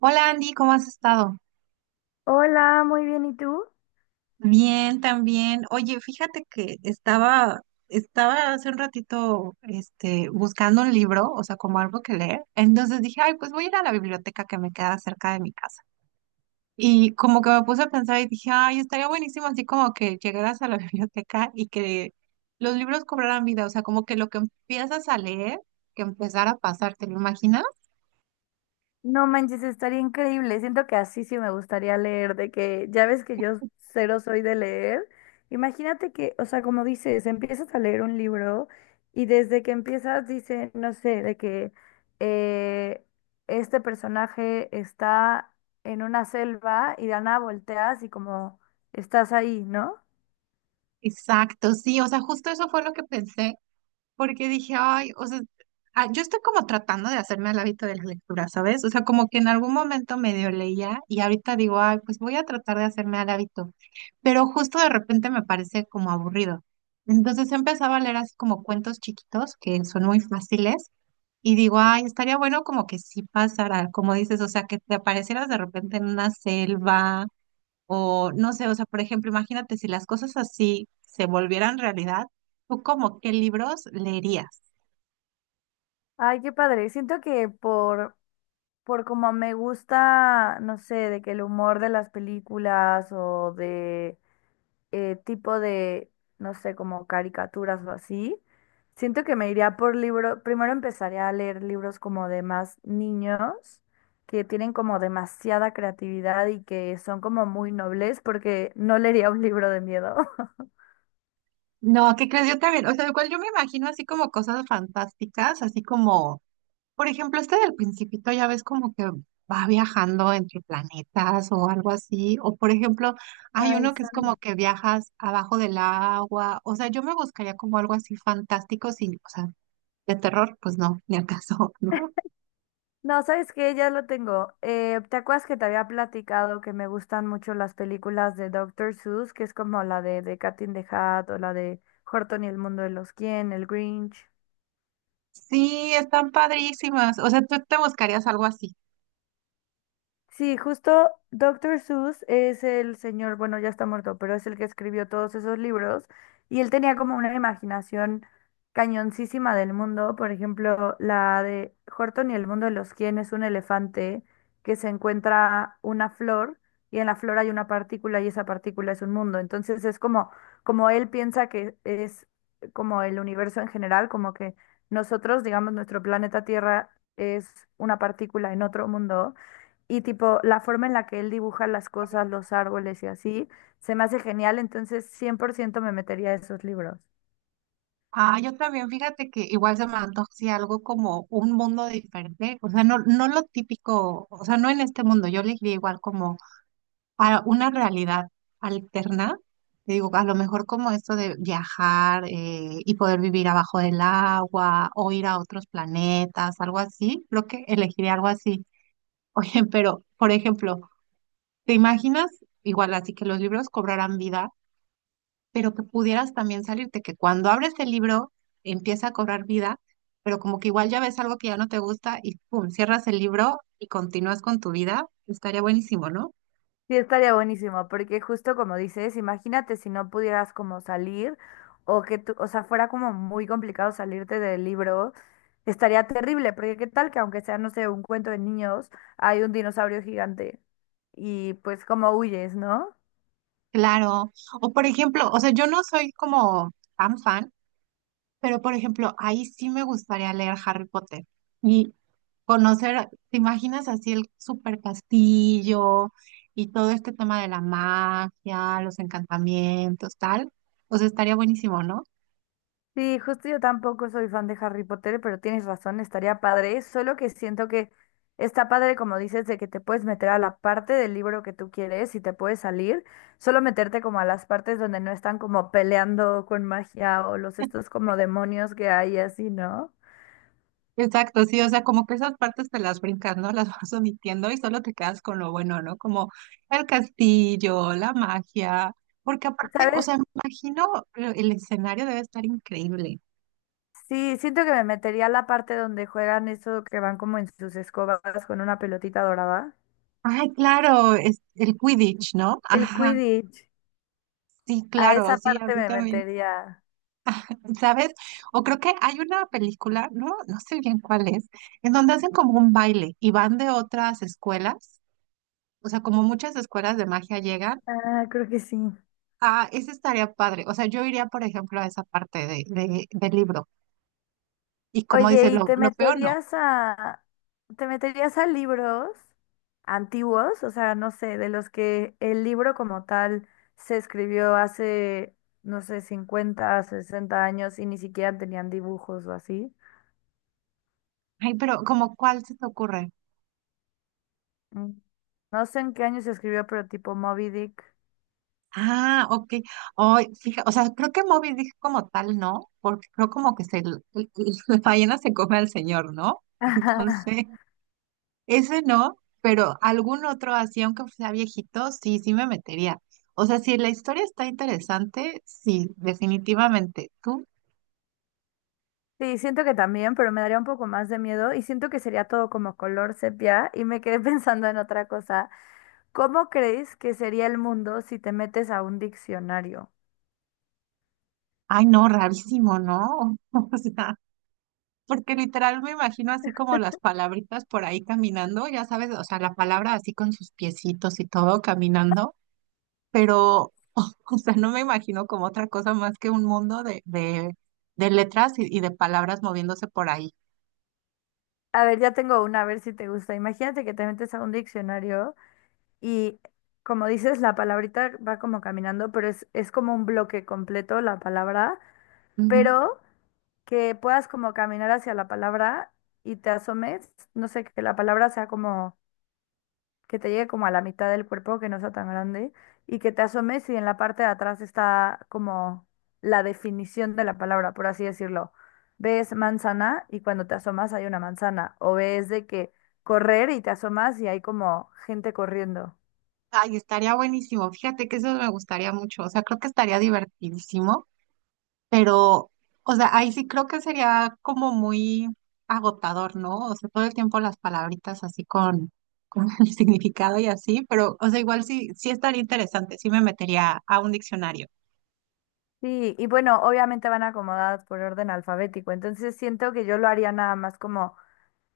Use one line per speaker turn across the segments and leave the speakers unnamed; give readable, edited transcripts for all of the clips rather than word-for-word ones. Hola Andy, ¿cómo has estado?
Hola, muy bien, ¿y tú?
Bien, también. Oye, fíjate que estaba hace un ratito, buscando un libro, o sea, como algo que leer. Entonces dije, ay, pues voy a ir a la biblioteca que me queda cerca de mi casa. Y como que me puse a pensar y dije, ay, estaría buenísimo así como que llegaras a la biblioteca y que los libros cobraran vida, o sea, como que lo que empiezas a leer, que empezara a pasar, ¿te lo imaginas?
No manches, estaría increíble. Siento que así sí me gustaría leer, de que ya ves que yo cero soy de leer. Imagínate que, o sea, como dices, empiezas a leer un libro y desde que empiezas dice, no sé, de que eh, este personaje está en una selva y de la nada volteas y como estás ahí, ¿no?
Exacto, sí, o sea, justo eso fue lo que pensé porque dije, ay, o sea, yo estoy como tratando de hacerme al hábito de la lectura, ¿sabes? O sea, como que en algún momento medio leía y ahorita digo, ay, pues voy a tratar de hacerme al hábito, pero justo de repente me parece como aburrido. Entonces empezaba a leer así como cuentos chiquitos que son muy fáciles y digo, ay, estaría bueno como que sí pasara, como dices, o sea, que te aparecieras de repente en una selva o no sé, o sea, por ejemplo, imagínate si las cosas así se volvieran realidad. ¿Tú como qué libros leerías?
Ay, qué padre. Siento que por como me gusta, no sé, de que el humor de las películas o de tipo de, no sé, como caricaturas o así, siento que me iría por libro, primero empezaría a leer libros como de más niños, que tienen como demasiada creatividad y que son como muy nobles, porque no leería un libro de miedo.
No, ¿qué crees? Yo también, o sea, igual yo me imagino así como cosas fantásticas, así como, por ejemplo, este del Principito ya ves como que va viajando entre planetas o algo así, o por ejemplo, hay
Ay,
uno que
sí.
es como que viajas abajo del agua, o sea, yo me buscaría como algo así fantástico, sin, o sea, de terror, pues no, ni al caso, ¿no?
No, ¿sabes qué? Ya lo tengo. ¿Te acuerdas que te había platicado que me gustan mucho las películas de Doctor Seuss, que es como la de Cat in the Hat o la de Horton y el mundo de los quién, el Grinch?
Sí, están padrísimas, o sea, tú te buscarías algo así.
Sí, justo Doctor Seuss es el señor, bueno, ya está muerto, pero es el que escribió todos esos libros y él tenía como una imaginación cañoncísima del mundo, por ejemplo, la de Horton y el mundo de los quién es un elefante que se encuentra una flor y en la flor hay una partícula y esa partícula es un mundo, entonces es como él piensa que es como el universo en general, como que nosotros, digamos, nuestro planeta Tierra es una partícula en otro mundo y tipo, la forma en la que él dibuja las cosas, los árboles y así, se me hace genial, entonces 100% me metería a esos libros.
Ah, yo también, fíjate que igual se me antoja así algo como un mundo diferente, o sea, no, no lo típico, o sea, no en este mundo, yo le diría igual como a una realidad alterna, te digo, a lo mejor como esto de viajar y poder vivir abajo del agua o ir a otros planetas, algo así, creo que elegiría algo así. Oye, pero, por ejemplo, ¿te imaginas igual así que los libros cobrarán vida? Pero que pudieras también salirte, que cuando abres el libro empieza a cobrar vida, pero como que igual ya ves algo que ya no te gusta y pum, cierras el libro y continúas con tu vida, estaría buenísimo, ¿no?
Sí, estaría buenísimo, porque justo como dices, imagínate si no pudieras como salir o que tú, o sea, fuera como muy complicado salirte del libro, estaría terrible, porque qué tal que aunque sea, no sé, un cuento de niños, hay un dinosaurio gigante y pues como huyes, ¿no?
Claro. O por ejemplo, o sea, yo no soy como tan fan, pero por ejemplo, ahí sí me gustaría leer Harry Potter y conocer, ¿te imaginas así el super castillo y todo este tema de la magia, los encantamientos, tal? O sea, estaría buenísimo, ¿no?
Sí, justo yo tampoco soy fan de Harry Potter, pero tienes razón, estaría padre. Solo que siento que está padre, como dices, de que te puedes meter a la parte del libro que tú quieres y te puedes salir. Solo meterte como a las partes donde no están como peleando con magia o los estos como demonios que hay y así, ¿no?
Exacto, sí, o sea, como que esas partes te las brincas, ¿no? Las vas omitiendo y solo te quedas con lo bueno, ¿no? Como el castillo, la magia, porque aparte, o
¿Sabes?
sea, me imagino el escenario debe estar increíble.
Sí, siento que me metería a la parte donde juegan eso que van como en sus escobas con una pelotita dorada.
Ay, claro, es el Quidditch, ¿no?
El
Ajá,
Quidditch.
sí,
A
claro,
esa
sí, a
parte
mí
me
también,
metería.
¿sabes? O creo que hay una película, no sé bien cuál es, en donde hacen como un baile y van de otras escuelas, o sea, como muchas escuelas de magia llegan.
Ah, creo que sí.
Ah, esa estaría padre. O sea, yo iría, por ejemplo, a esa parte del libro. Y como dice,
Oye,
lo peor no.
¿te meterías a libros antiguos? O sea, no sé, de los que el libro como tal se escribió hace, no sé, 50, 60 años y ni siquiera tenían dibujos o así.
Ay, ¿pero como cuál se te ocurre?
Mm. No sé en qué año se escribió, pero tipo Moby Dick.
Ah, ok. Ay, fija, o sea, creo que Moby dijo como tal, ¿no? Porque creo como que la ballena se come al señor, ¿no?
Ajá.
Entonces, ese no, pero algún otro así, aunque sea viejito, sí me metería. O sea, si la historia está interesante, sí, definitivamente. Tú,
Sí, siento que también, pero me daría un poco más de miedo y siento que sería todo como color sepia y me quedé pensando en otra cosa. ¿Cómo crees que sería el mundo si te metes a un diccionario?
ay, no, rarísimo, ¿no? O sea. Porque literal me imagino así como las palabritas por ahí caminando, ya sabes, o sea, la palabra así con sus piecitos y todo caminando, pero, o sea, no me imagino como otra cosa más que un mundo de letras y de palabras moviéndose por ahí.
A ver, ya tengo una, a ver si te gusta. Imagínate que te metes a un diccionario y, como dices, la palabrita va como caminando, pero es como un bloque completo la palabra,
Ujú.
pero que puedas como caminar hacia la palabra y te asomes, no sé, que la palabra sea como que te llegue como a la mitad del cuerpo, que no sea tan grande, y que te asomes y en la parte de atrás está como la definición de la palabra, por así decirlo. Ves manzana y cuando te asomas hay una manzana, o ves de que correr y te asomas y hay como gente corriendo.
Ay, estaría buenísimo, fíjate que eso me gustaría mucho, o sea, creo que estaría divertidísimo. Pero, o sea, ahí sí creo que sería como muy agotador, ¿no? O sea, todo el tiempo las palabritas así con el significado y así, pero, o sea, igual sí, sí estaría interesante, sí me metería a un diccionario.
Sí, y bueno, obviamente van acomodadas por orden alfabético, entonces siento que yo lo haría nada más como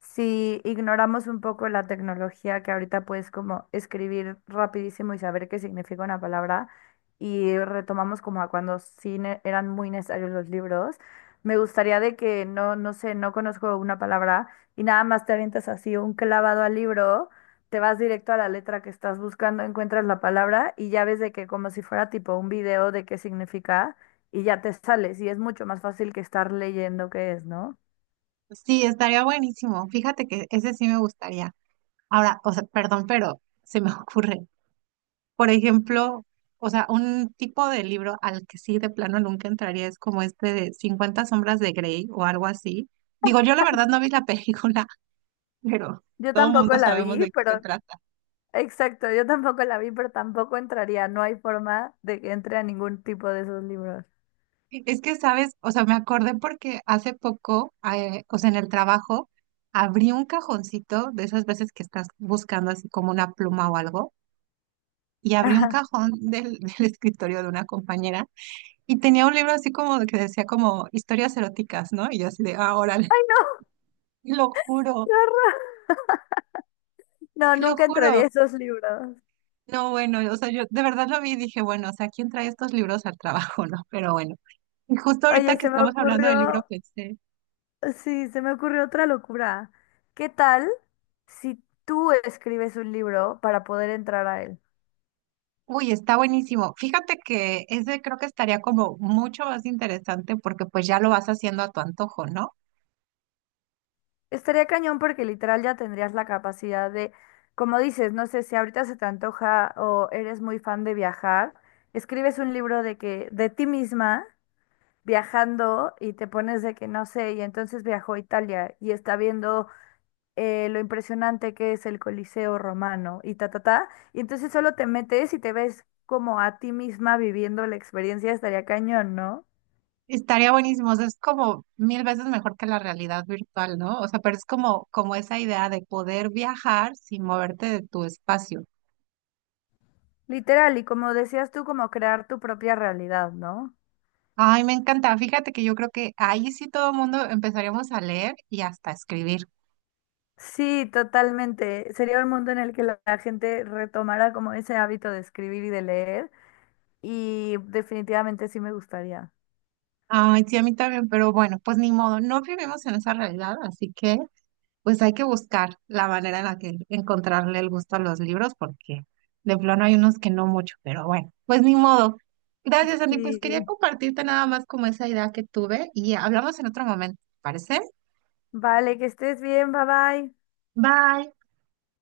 si ignoramos un poco la tecnología que ahorita puedes como escribir rapidísimo y saber qué significa una palabra y retomamos como a cuando eran muy necesarios los libros, me gustaría de que no, no sé, no conozco una palabra y nada más te avientas así un clavado al libro, te vas directo a la letra que estás buscando, encuentras la palabra y ya ves de que como si fuera tipo un video de qué significa. Y ya te sales, y es mucho más fácil que estar leyendo qué es, ¿no?
Sí, estaría buenísimo. Fíjate que ese sí me gustaría. Ahora, o sea, perdón, pero se me ocurre. Por ejemplo, o sea, un tipo de libro al que sí de plano nunca entraría es como este de cincuenta sombras de Grey o algo así. Digo, yo la verdad no vi la película, pero
Yo
todo el
tampoco
mundo
la
sabemos
vi,
de qué
pero
se trata.
exacto, yo tampoco la vi, pero tampoco entraría. No hay forma de que entre a ningún tipo de esos libros.
Es que, ¿sabes? O sea, me acordé porque hace poco, o sea, en el trabajo, abrí un cajoncito de esas veces que estás buscando así como una pluma o algo, y abrí un
Ajá.
cajón del escritorio de una compañera y tenía un libro así como de que decía como historias eróticas, ¿no? Y yo así de, ah, órale,
¡Ay, no!
te lo
¡Qué
juro,
horror! No,
te lo
nunca entraría
juro.
a esos libros.
No, bueno, o sea, yo de verdad lo vi y dije, bueno, o sea, ¿quién trae estos libros al trabajo, no? Pero bueno. Y justo
Oye, y
ahorita que
se me
estamos hablando del libro,
ocurrió,
pensé,
sí, se me ocurrió otra locura. ¿Qué tal si tú escribes un libro para poder entrar a él?
uy, está buenísimo. Fíjate que ese creo que estaría como mucho más interesante porque pues ya lo vas haciendo a tu antojo, ¿no?
Estaría cañón porque literal ya tendrías la capacidad de, como dices, no sé si ahorita se te antoja o eres muy fan de viajar, escribes un libro de que de ti misma viajando y te pones de que no sé, y entonces viajó a Italia y está viendo lo impresionante que es el Coliseo romano y ta, ta, ta, y entonces solo te metes y te ves como a ti misma viviendo la experiencia, estaría cañón, ¿no?
Estaría buenísimo. O sea, es como mil veces mejor que la realidad virtual, ¿no? O sea, pero es como, como esa idea de poder viajar sin moverte de tu espacio.
Literal, y como decías tú, como crear tu propia realidad, ¿no?
Ay, me encanta. Fíjate que yo creo que ahí sí todo el mundo empezaríamos a leer y hasta a escribir.
Sí, totalmente. Sería un mundo en el que la gente retomara como ese hábito de escribir y de leer, y definitivamente sí me gustaría.
Ay, sí, a mí también, pero bueno, pues ni modo, no vivimos en esa realidad, así que pues hay que buscar la manera en la que encontrarle el gusto a los libros, porque de plano hay unos que no mucho, pero bueno, pues ni modo. Gracias, Andy. Pues quería
Sí.
compartirte nada más como esa idea que tuve y hablamos en otro momento, ¿te parece?
Vale, que estés bien, bye bye.
Bye.